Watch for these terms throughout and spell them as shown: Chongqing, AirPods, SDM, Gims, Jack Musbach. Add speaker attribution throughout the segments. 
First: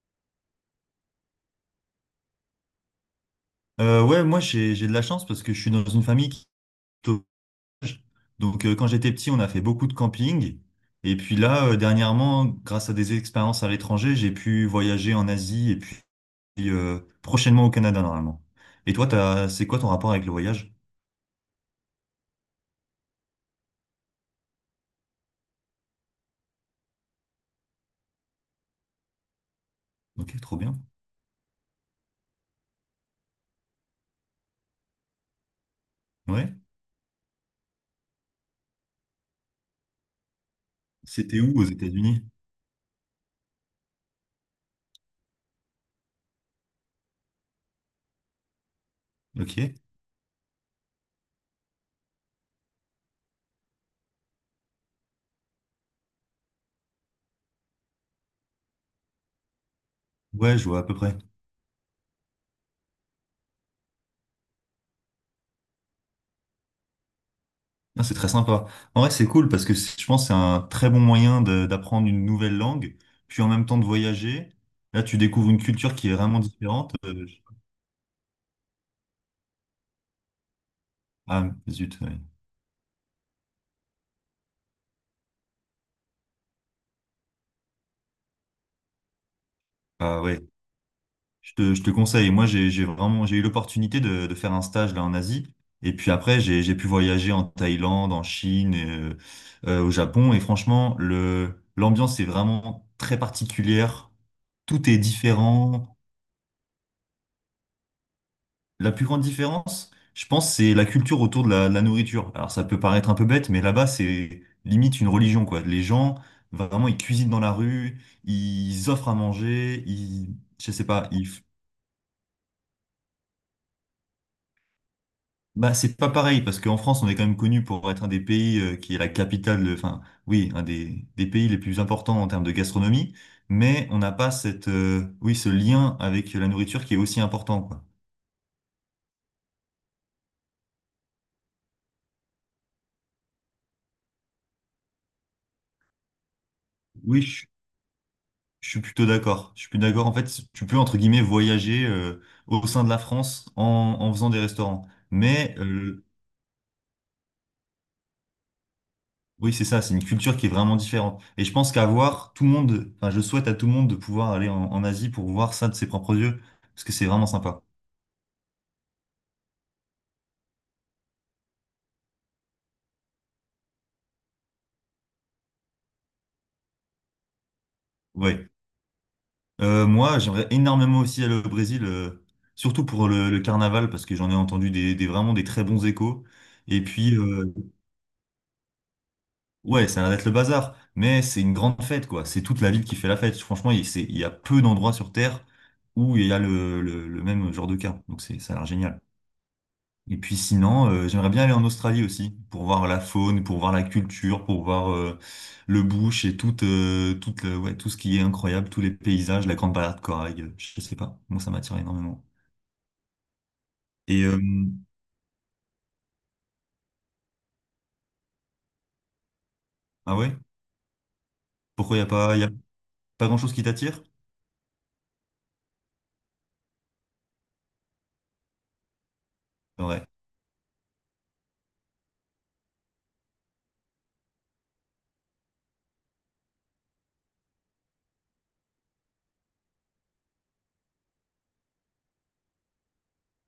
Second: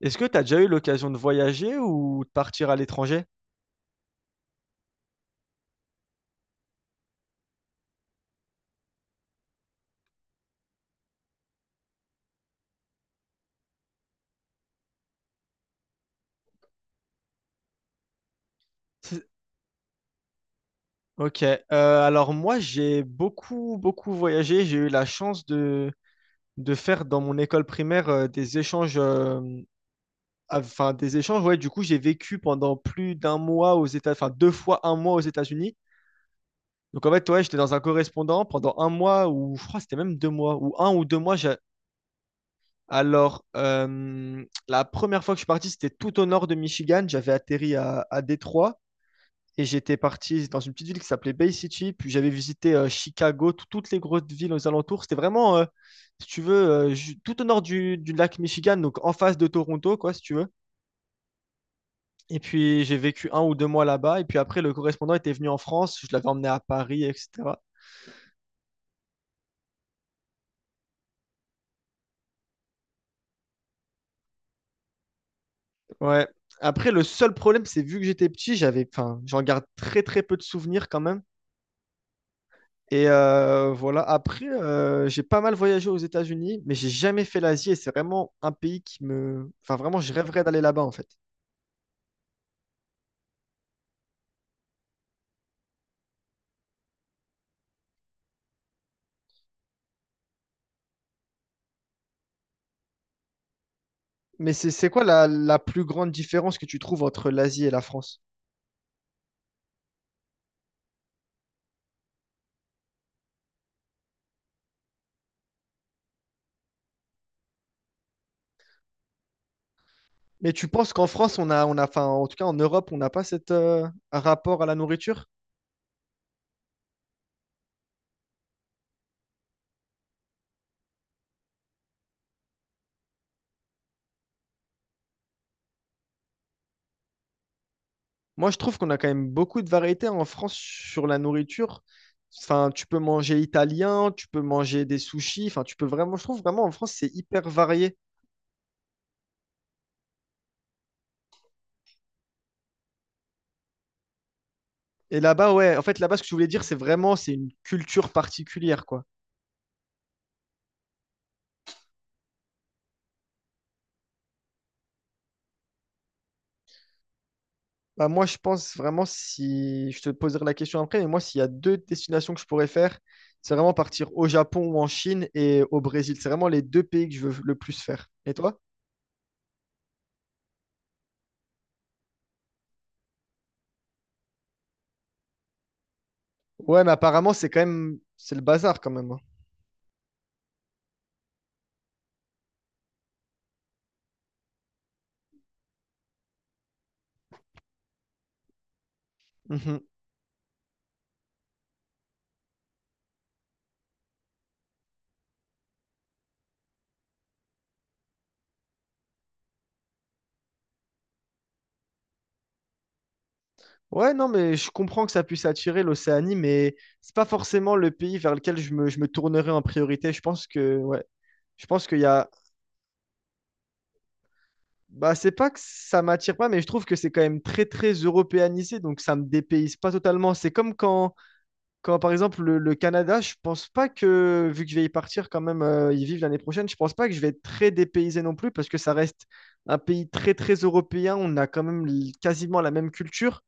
Speaker 1: Est-ce que tu as déjà eu l'occasion de voyager ou de partir à l'étranger?
Speaker 2: Ouais, moi j'ai de la chance parce que je suis dans une famille qui est au village. Donc quand j'étais petit, on a fait beaucoup de camping. Et puis là, dernièrement, grâce à des expériences à l'étranger, j'ai pu voyager en Asie et puis prochainement au Canada normalement. Et toi,
Speaker 1: C'est-
Speaker 2: t'as, c'est quoi ton rapport avec le voyage?
Speaker 1: Ok. Alors moi, j'ai beaucoup, beaucoup voyagé. J'ai eu la chance de faire dans mon école primaire des échanges.
Speaker 2: Ok, trop bien.
Speaker 1: Enfin, des échanges, ouais. Du coup, j'ai vécu pendant plus d'un mois aux États, enfin deux fois un mois aux États-Unis.
Speaker 2: Ouais.
Speaker 1: Donc en fait, ouais, j'étais dans un correspondant pendant un mois ou je crois que c'était même deux mois ou un ou deux mois.
Speaker 2: C'était où aux États-Unis?
Speaker 1: Alors la première fois que je suis parti, c'était tout au nord de Michigan. J'avais atterri à Détroit et
Speaker 2: Ok.
Speaker 1: j'étais parti dans une petite ville qui s'appelait Bay City. Puis j'avais visité Chicago, toutes les grosses villes aux alentours. C'était vraiment, si tu veux, tout au nord du lac Michigan, donc en face de Toronto, quoi, si tu veux.
Speaker 2: Ouais, je vois à peu près.
Speaker 1: Et puis j'ai vécu un ou deux mois là-bas. Et puis après, le correspondant était venu en France. Je l'avais emmené à Paris, etc.
Speaker 2: Ah, c'est très sympa. En vrai, c'est cool parce que je pense que c'est un très bon moyen d'apprendre une nouvelle langue, puis en même temps de voyager. Là, tu découvres une culture qui est
Speaker 1: Ouais.
Speaker 2: vraiment
Speaker 1: Après,
Speaker 2: différente.
Speaker 1: le seul problème, c'est vu que j'étais petit, j'avais, enfin, j'en garde très très peu de souvenirs quand même.
Speaker 2: Ah, zut. Ouais.
Speaker 1: Et voilà. Après, j'ai pas mal voyagé aux États-Unis, mais j'ai jamais fait l'Asie et c'est vraiment un pays qui me, enfin, vraiment, je
Speaker 2: Ah ouais,
Speaker 1: rêverais d'aller là-bas en fait.
Speaker 2: je te conseille. Moi, j'ai vraiment, j'ai eu l'opportunité de faire un stage là en Asie. Et puis après, j'ai pu voyager en Thaïlande, en Chine, au Japon. Et franchement, l'ambiance est vraiment très particulière.
Speaker 1: Mais c'est
Speaker 2: Tout est
Speaker 1: quoi la, la plus
Speaker 2: différent.
Speaker 1: grande différence que tu trouves entre l'Asie et la France?
Speaker 2: La plus grande différence, je pense, c'est la culture autour de la nourriture. Alors ça peut paraître un peu bête, mais là-bas, c'est limite une religion, quoi. Les gens, vraiment, ils cuisinent dans la rue, ils offrent à manger, ils,
Speaker 1: Mais tu
Speaker 2: je sais
Speaker 1: penses qu'en
Speaker 2: pas,
Speaker 1: France, on a, enfin, en tout cas en Europe, on n'a pas cet rapport à la nourriture?
Speaker 2: bah, c'est pas pareil, parce qu'en France, on est quand même connu pour être un des pays qui est la capitale, enfin, oui, un des pays les plus importants en termes de gastronomie, mais on n'a pas cette, oui, ce lien avec la nourriture qui est aussi important, quoi.
Speaker 1: Moi, je trouve qu'on a quand même beaucoup de variétés en France sur la nourriture. Enfin, tu peux manger italien, tu peux manger des sushis. Enfin, tu peux vraiment, je trouve vraiment en France, c'est
Speaker 2: Oui,
Speaker 1: hyper varié.
Speaker 2: je suis plutôt d'accord. Je suis plus d'accord. En fait, tu peux, entre guillemets, voyager au sein de la France en faisant des restaurants.
Speaker 1: Et là-bas,
Speaker 2: Mais
Speaker 1: ouais, en fait, là-bas, ce que je voulais dire, c'est vraiment, c'est une culture particulière, quoi.
Speaker 2: oui, c'est ça, c'est une culture qui est vraiment différente. Et je pense qu'à voir tout le monde, enfin, je souhaite à tout le monde de pouvoir aller en Asie pour voir ça de ses propres yeux, parce que c'est vraiment sympa.
Speaker 1: Bah, moi, je pense vraiment, si je te poserai la question après, mais moi, s'il y a deux destinations que je pourrais faire, c'est vraiment partir au Japon ou en Chine et au Brésil. C'est vraiment les deux pays que je veux le plus faire. Et
Speaker 2: Ouais.
Speaker 1: toi?
Speaker 2: Moi, j'aimerais énormément aussi aller au Brésil, surtout pour le carnaval, parce que j'en ai entendu vraiment des très bons échos. Et
Speaker 1: Ouais, mais
Speaker 2: puis,
Speaker 1: apparemment,
Speaker 2: euh,
Speaker 1: c'est quand même, c'est le bazar quand même, hein.
Speaker 2: Ouais, ça arrête le bazar, mais c'est une grande fête, quoi. C'est toute la ville qui fait la fête. Franchement, il y a peu d'endroits sur Terre où il y a le même genre de cas. Donc c'est, ça a l'air génial.
Speaker 1: Mhm.
Speaker 2: Et puis sinon, j'aimerais bien aller en Australie aussi, pour voir la faune, pour voir la culture, pour voir le bush et tout, ouais, tout ce qui est incroyable, tous les paysages, la grande balade de corail, je sais pas. Moi, ça m'attire énormément.
Speaker 1: Ouais,
Speaker 2: Et
Speaker 1: non,
Speaker 2: euh,
Speaker 1: mais je comprends que ça puisse attirer l'Océanie, mais c'est pas forcément le pays vers lequel je me tournerai en priorité.
Speaker 2: ah
Speaker 1: Je
Speaker 2: ouais?
Speaker 1: pense que, ouais, je pense
Speaker 2: Pourquoi
Speaker 1: qu'il y a.
Speaker 2: il y a pas grand-chose qui t'attire?
Speaker 1: Bah, c'est pas que ça m'attire pas, mais je trouve que c'est quand même très, très européanisé, donc ça me dépayse pas
Speaker 2: Ouais,
Speaker 1: totalement. C'est comme quand, quand par exemple, le Canada, je pense pas que, vu que je vais y partir quand même, y vivre l'année prochaine, je pense pas que je vais être très dépaysé non plus, parce que ça reste un pays très, très européen. On a quand même quasiment la même culture.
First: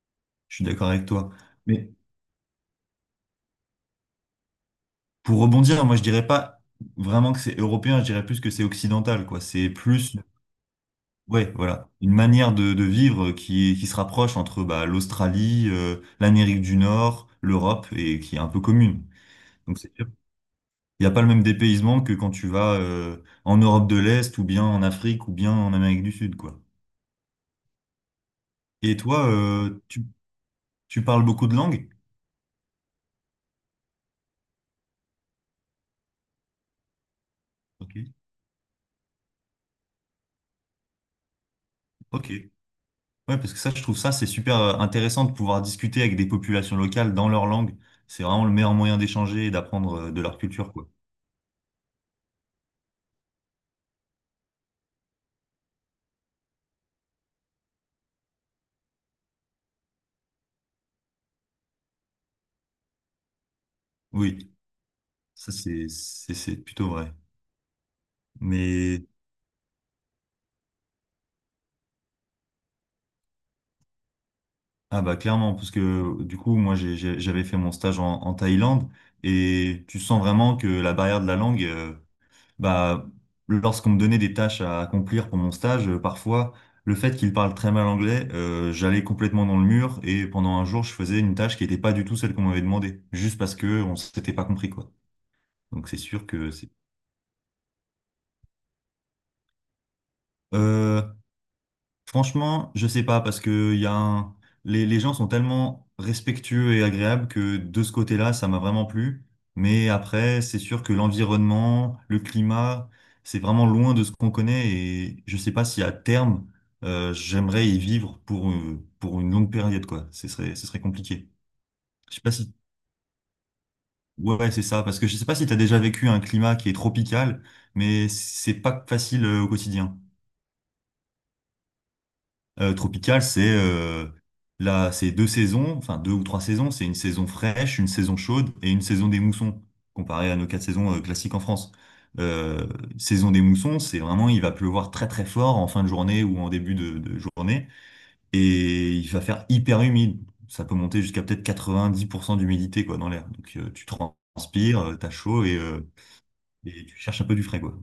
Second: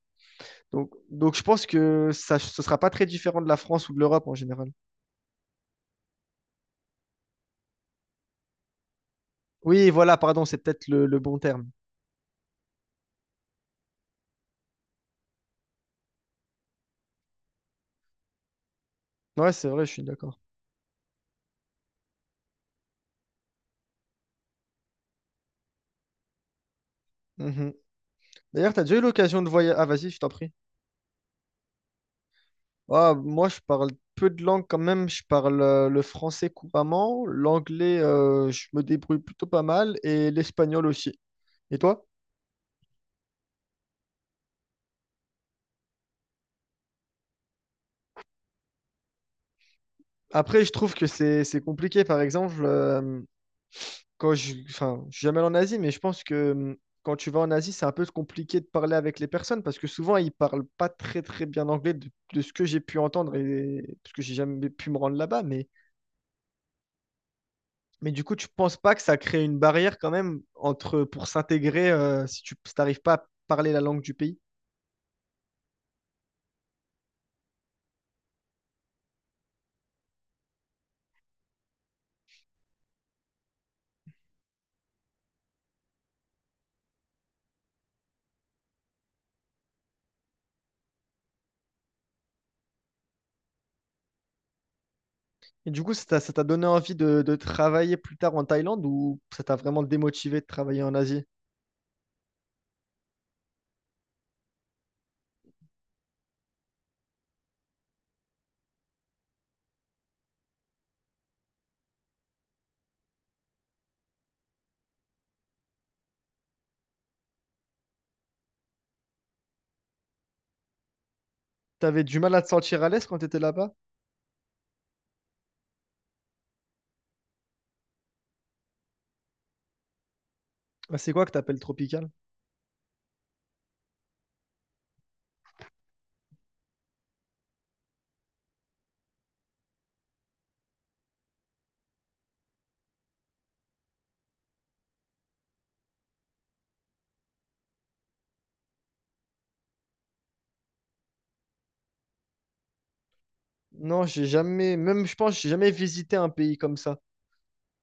Speaker 2: je suis d'accord avec toi.
Speaker 1: Donc je pense
Speaker 2: Mais
Speaker 1: que ça, ce sera pas très différent de la France ou de l'Europe en général.
Speaker 2: pour rebondir, moi je dirais pas vraiment que c'est européen, je dirais plus que c'est occidental, quoi. C'est
Speaker 1: Oui, voilà,
Speaker 2: plus,
Speaker 1: pardon, c'est peut-être le bon
Speaker 2: ouais,
Speaker 1: terme.
Speaker 2: voilà, une manière de vivre qui se rapproche entre bah, l'Australie, l'Amérique du Nord, l'Europe et qui est un peu commune.
Speaker 1: Ouais, c'est
Speaker 2: Donc
Speaker 1: vrai, je
Speaker 2: c'est
Speaker 1: suis
Speaker 2: sûr,
Speaker 1: d'accord.
Speaker 2: il n'y a pas le même dépaysement que quand tu vas en Europe de l'Est ou bien en Afrique ou bien en Amérique du Sud, quoi.
Speaker 1: Mhm. D'ailleurs, t'as déjà
Speaker 2: Et
Speaker 1: eu
Speaker 2: toi,
Speaker 1: l'occasion de voyager. Ah, vas-y, je t'en prie.
Speaker 2: tu parles beaucoup de langues?
Speaker 1: Ah, moi, je parle peu de langues quand même. Je parle le français couramment,
Speaker 2: Ok.
Speaker 1: l'anglais, je me débrouille plutôt pas mal, et l'espagnol aussi. Et toi?
Speaker 2: Ok. Ouais, parce que ça, je trouve ça, c'est super intéressant de pouvoir discuter avec des populations locales dans leur langue. C'est vraiment le meilleur moyen d'échanger et d'apprendre de leur
Speaker 1: Après, je
Speaker 2: culture, quoi.
Speaker 1: trouve que c'est compliqué. Par exemple, quand je, enfin, je suis jamais allé en Asie, mais je pense que quand tu vas en Asie, c'est un peu compliqué de parler avec les personnes parce que souvent, ils parlent pas très très bien anglais de ce que j'ai pu entendre et parce que j'ai
Speaker 2: Oui,
Speaker 1: jamais pu me rendre là-bas.
Speaker 2: ça, c'est plutôt vrai.
Speaker 1: Mais du coup, tu penses pas que
Speaker 2: Mais,
Speaker 1: ça crée une barrière quand même entre pour s'intégrer si tu n'arrives pas à parler la langue du pays?
Speaker 2: ah bah, clairement, parce que du coup, moi, j'avais fait mon stage en Thaïlande et tu sens vraiment que la barrière de la langue, bah, lorsqu'on me donnait des tâches à accomplir pour mon stage, parfois, le fait qu'il parle très mal anglais, j'allais complètement dans le mur et pendant un jour, je faisais une tâche qui n'était pas du tout celle qu'on m'avait demandé, juste parce que on s'était pas compris, quoi.
Speaker 1: Et du
Speaker 2: Donc
Speaker 1: coup,
Speaker 2: c'est
Speaker 1: ça t'a
Speaker 2: sûr
Speaker 1: ça t'a
Speaker 2: que
Speaker 1: donné
Speaker 2: c'est.
Speaker 1: envie de travailler plus tard en Thaïlande ou ça t'a vraiment démotivé de travailler en
Speaker 2: Euh,
Speaker 1: Asie?
Speaker 2: Franchement, je sais pas parce que les gens sont tellement respectueux et agréables que de ce côté-là, ça m'a vraiment plu. Mais après, c'est sûr que l'environnement, le climat, c'est vraiment loin de ce qu'on connaît et je sais pas si à terme, j'aimerais y vivre pour une longue période, quoi. Ce serait compliqué.
Speaker 1: T'avais
Speaker 2: Je
Speaker 1: du
Speaker 2: sais pas
Speaker 1: mal à te
Speaker 2: si,
Speaker 1: sentir à l'aise quand t'étais là-bas?
Speaker 2: ouais, ouais, c'est ça parce que je sais pas si tu as déjà vécu un climat qui est tropical, mais c'est pas facile au quotidien.
Speaker 1: Ah, c'est quoi que t'appelles tropical?
Speaker 2: Tropical, c'est là, c'est deux saisons, enfin deux ou trois saisons. C'est une saison fraîche, une saison chaude et une saison des moussons, comparé à nos quatre saisons classiques en France. Euh, Saison des moussons, c'est vraiment, il va pleuvoir très très fort en fin de journée ou en début de journée et il va faire hyper humide. Ça peut monter jusqu'à peut-être 90% d'humidité quoi dans l'air. Donc tu
Speaker 1: Non, j'ai jamais,
Speaker 2: transpires,
Speaker 1: même
Speaker 2: t'as
Speaker 1: je pense,
Speaker 2: chaud
Speaker 1: j'ai jamais visité un pays comme
Speaker 2: et tu
Speaker 1: ça.
Speaker 2: cherches un peu du frais quoi.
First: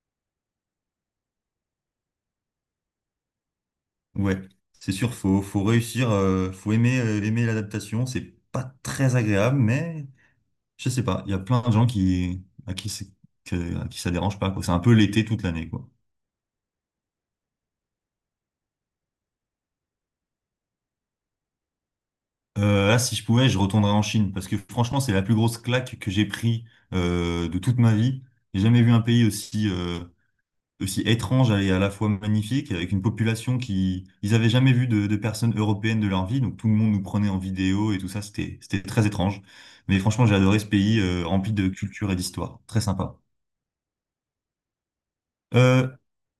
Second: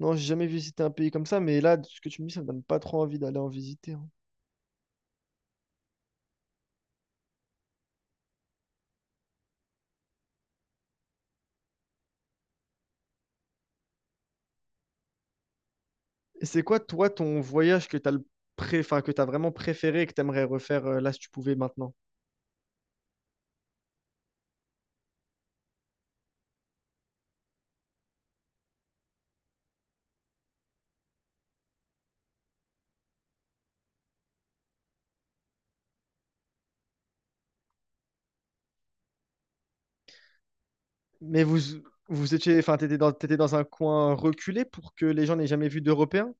Speaker 1: Non, j'ai jamais visité un pays comme ça, mais là, ce que tu me dis, ça me donne pas trop envie d'aller en visiter, hein.
Speaker 2: Ouais, c'est sûr, faut réussir, faut aimer, aimer l'adaptation. C'est pas très agréable, mais je sais pas, il y a plein de gens qui, à qui c'est, à qui ça dérange pas, quoi. C'est un peu l'été toute l'année, quoi.
Speaker 1: Et c'est quoi, toi, ton voyage que t'as le enfin, que t'as vraiment préféré et que t'aimerais refaire là si tu pouvais maintenant?
Speaker 2: Là, si je pouvais, je retournerais en Chine, parce que franchement, c'est la plus grosse claque que j'ai pris de toute ma vie. J'ai jamais vu un pays aussi, aussi étrange et à la fois magnifique, avec une population qui, ils avaient jamais vu de personnes européennes de leur vie, donc tout le monde nous prenait en vidéo et tout ça, c'était très étrange. Mais franchement, j'ai adoré ce pays
Speaker 1: Mais
Speaker 2: rempli
Speaker 1: vous,
Speaker 2: de culture et
Speaker 1: vous étiez,
Speaker 2: d'histoire,
Speaker 1: enfin,
Speaker 2: très sympa.
Speaker 1: t'étais dans un coin reculé pour que les gens n'aient jamais vu
Speaker 2: Euh,
Speaker 1: d'Européens.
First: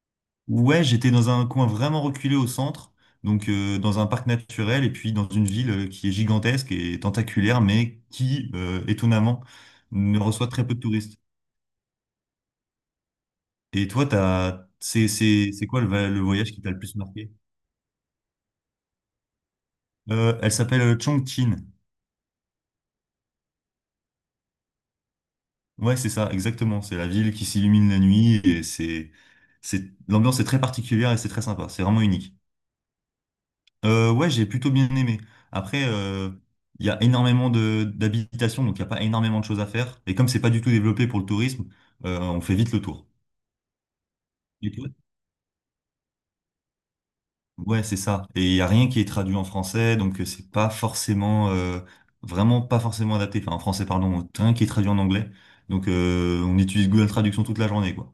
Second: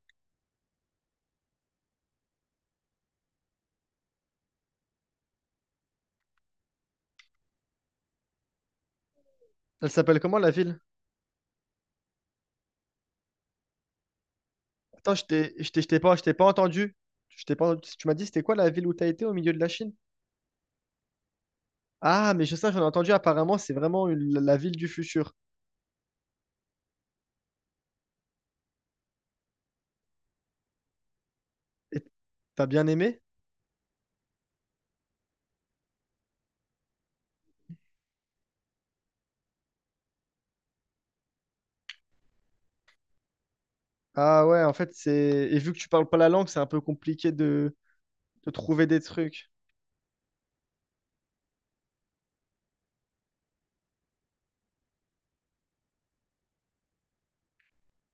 Speaker 2: ouais, j'étais dans un coin vraiment reculé au centre, donc dans un parc naturel et puis dans une ville qui est gigantesque et tentaculaire, mais qui, étonnamment,
Speaker 1: Elle s'appelle
Speaker 2: ne
Speaker 1: comment
Speaker 2: reçoit
Speaker 1: la
Speaker 2: très peu
Speaker 1: ville?
Speaker 2: de touristes. Et toi,
Speaker 1: Attends,
Speaker 2: c'est quoi le, le
Speaker 1: je t'ai pas
Speaker 2: voyage qui t'a le plus
Speaker 1: entendu.
Speaker 2: marqué?
Speaker 1: Je t'ai pas, tu m'as dit c'était quoi la ville où t'as été au milieu de la Chine?
Speaker 2: Elle s'appelle Chongqing.
Speaker 1: Ah, mais je sais, j'en ai entendu. Apparemment, c'est vraiment la ville du futur.
Speaker 2: Ouais, c'est ça, exactement. C'est la ville qui s'illumine la nuit et l'ambiance est très particulière et c'est très sympa. C'est vraiment
Speaker 1: Et
Speaker 2: unique.
Speaker 1: t'as bien aimé?
Speaker 2: Ouais, j'ai plutôt bien aimé. Après, il y a énormément de d'habitations, donc il n'y a pas énormément de choses à faire. Et comme c'est pas du tout développé pour le tourisme, on fait vite le tour.
Speaker 1: Ah ouais,
Speaker 2: Et
Speaker 1: en
Speaker 2: toi
Speaker 1: fait, c'est, et vu que tu parles pas la langue, c'est un peu compliqué
Speaker 2: ouais, c'est ça. Et
Speaker 1: de
Speaker 2: il y a
Speaker 1: trouver
Speaker 2: rien qui
Speaker 1: des
Speaker 2: est traduit en
Speaker 1: trucs.
Speaker 2: français, donc c'est pas forcément, vraiment pas forcément adapté. Enfin, en français, pardon, rien qui est traduit en anglais. Donc, on utilise Google Traduction toute la journée, quoi.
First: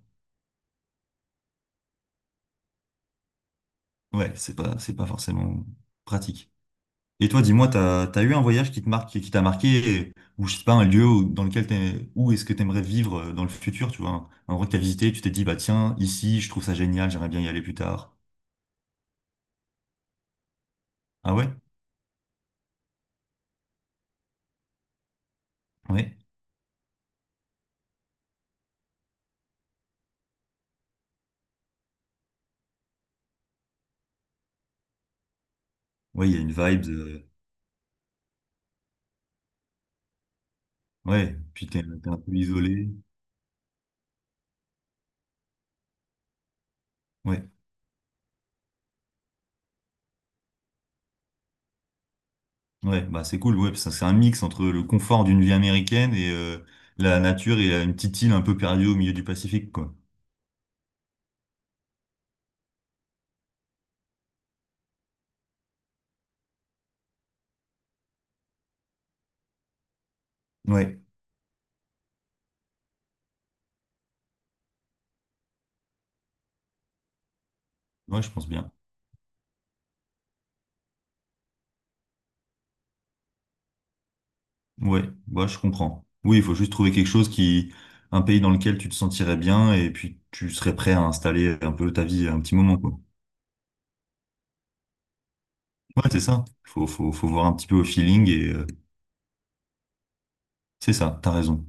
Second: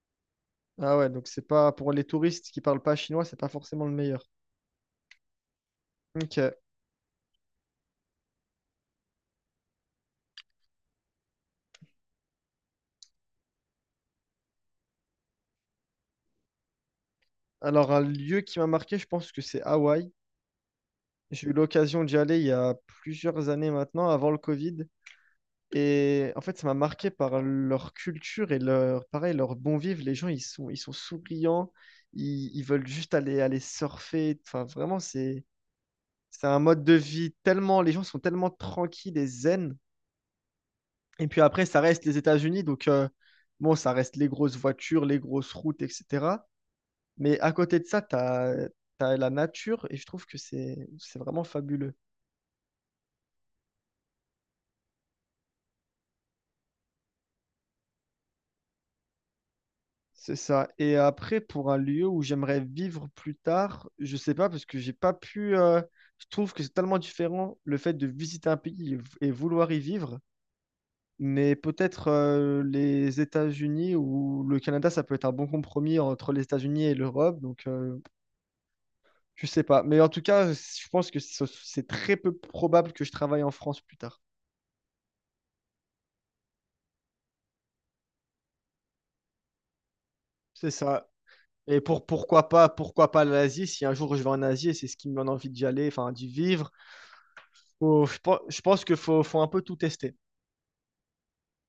Speaker 1: Ah ouais, donc c'est pas pour les touristes qui parlent pas chinois, c'est pas forcément le meilleur.
Speaker 2: Ouais, c'est pas forcément pratique.
Speaker 1: Ok.
Speaker 2: Et toi, dis-moi, t'as eu un voyage qui te marque, qui t'a marqué, ou je sais pas, un dans lequel où est-ce que t'aimerais vivre dans le futur, tu vois, un endroit que t'as visité, tu t'es dit, bah tiens, ici, je trouve ça génial, j'aimerais bien y aller plus
Speaker 1: Alors un
Speaker 2: tard.
Speaker 1: lieu qui m'a marqué, je pense que c'est Hawaï.
Speaker 2: Ah
Speaker 1: J'ai
Speaker 2: ouais?
Speaker 1: eu l'occasion d'y aller il y a plusieurs années maintenant, avant le Covid.
Speaker 2: Ouais.
Speaker 1: Et en fait, ça m'a marqué par leur culture et leur, pareil, leur bon vivre. Les gens, ils sont souriants, ils veulent juste aller, aller surfer. Enfin, vraiment,
Speaker 2: Ouais, il y a
Speaker 1: c'est
Speaker 2: une
Speaker 1: un
Speaker 2: vibe
Speaker 1: mode de
Speaker 2: de...
Speaker 1: vie tellement, les gens sont tellement tranquilles et zen. Et
Speaker 2: Ouais,
Speaker 1: puis après,
Speaker 2: puis
Speaker 1: ça reste
Speaker 2: t'es
Speaker 1: les
Speaker 2: un peu
Speaker 1: États-Unis, donc
Speaker 2: isolé.
Speaker 1: bon, ça reste les grosses voitures, les grosses routes, etc. Mais
Speaker 2: Ouais,
Speaker 1: à côté de ça, tu as, la nature et je trouve que c'est vraiment fabuleux.
Speaker 2: ouais, bah c'est cool, ouais, parce que c'est un mix entre le confort d'une vie américaine et la nature et une petite île un peu perdue au milieu du Pacifique, quoi.
Speaker 1: C'est ça. Et après, pour un lieu où j'aimerais vivre plus tard, je sais pas, parce que j'ai pas pu. Je trouve que c'est tellement différent le fait de visiter un pays et vouloir y vivre.
Speaker 2: Ouais,
Speaker 1: Mais peut-être les États-Unis ou le Canada, ça peut être un bon compromis entre les États-Unis et l'Europe. Donc,
Speaker 2: ouais, je pense bien.
Speaker 1: je sais pas. Mais en tout cas, je pense que c'est très peu probable que je travaille en France plus tard.
Speaker 2: Ouais, ouais, je comprends. Oui, il faut juste trouver quelque chose qui, un pays dans lequel tu te sentirais bien et puis tu
Speaker 1: C'est
Speaker 2: serais prêt à
Speaker 1: ça.
Speaker 2: installer un
Speaker 1: Et
Speaker 2: peu ta
Speaker 1: pour
Speaker 2: vie un petit moment, quoi.
Speaker 1: pourquoi pas l'Asie, si un jour je vais en Asie, et c'est ce qui me donne envie d'y aller,
Speaker 2: Ouais,
Speaker 1: enfin
Speaker 2: c'est
Speaker 1: d'y
Speaker 2: ça.
Speaker 1: vivre.
Speaker 2: Faut faut voir un petit peu au feeling et
Speaker 1: Je pense qu'il faut, faut un peu tout tester.
Speaker 2: c'est ça, t'as raison.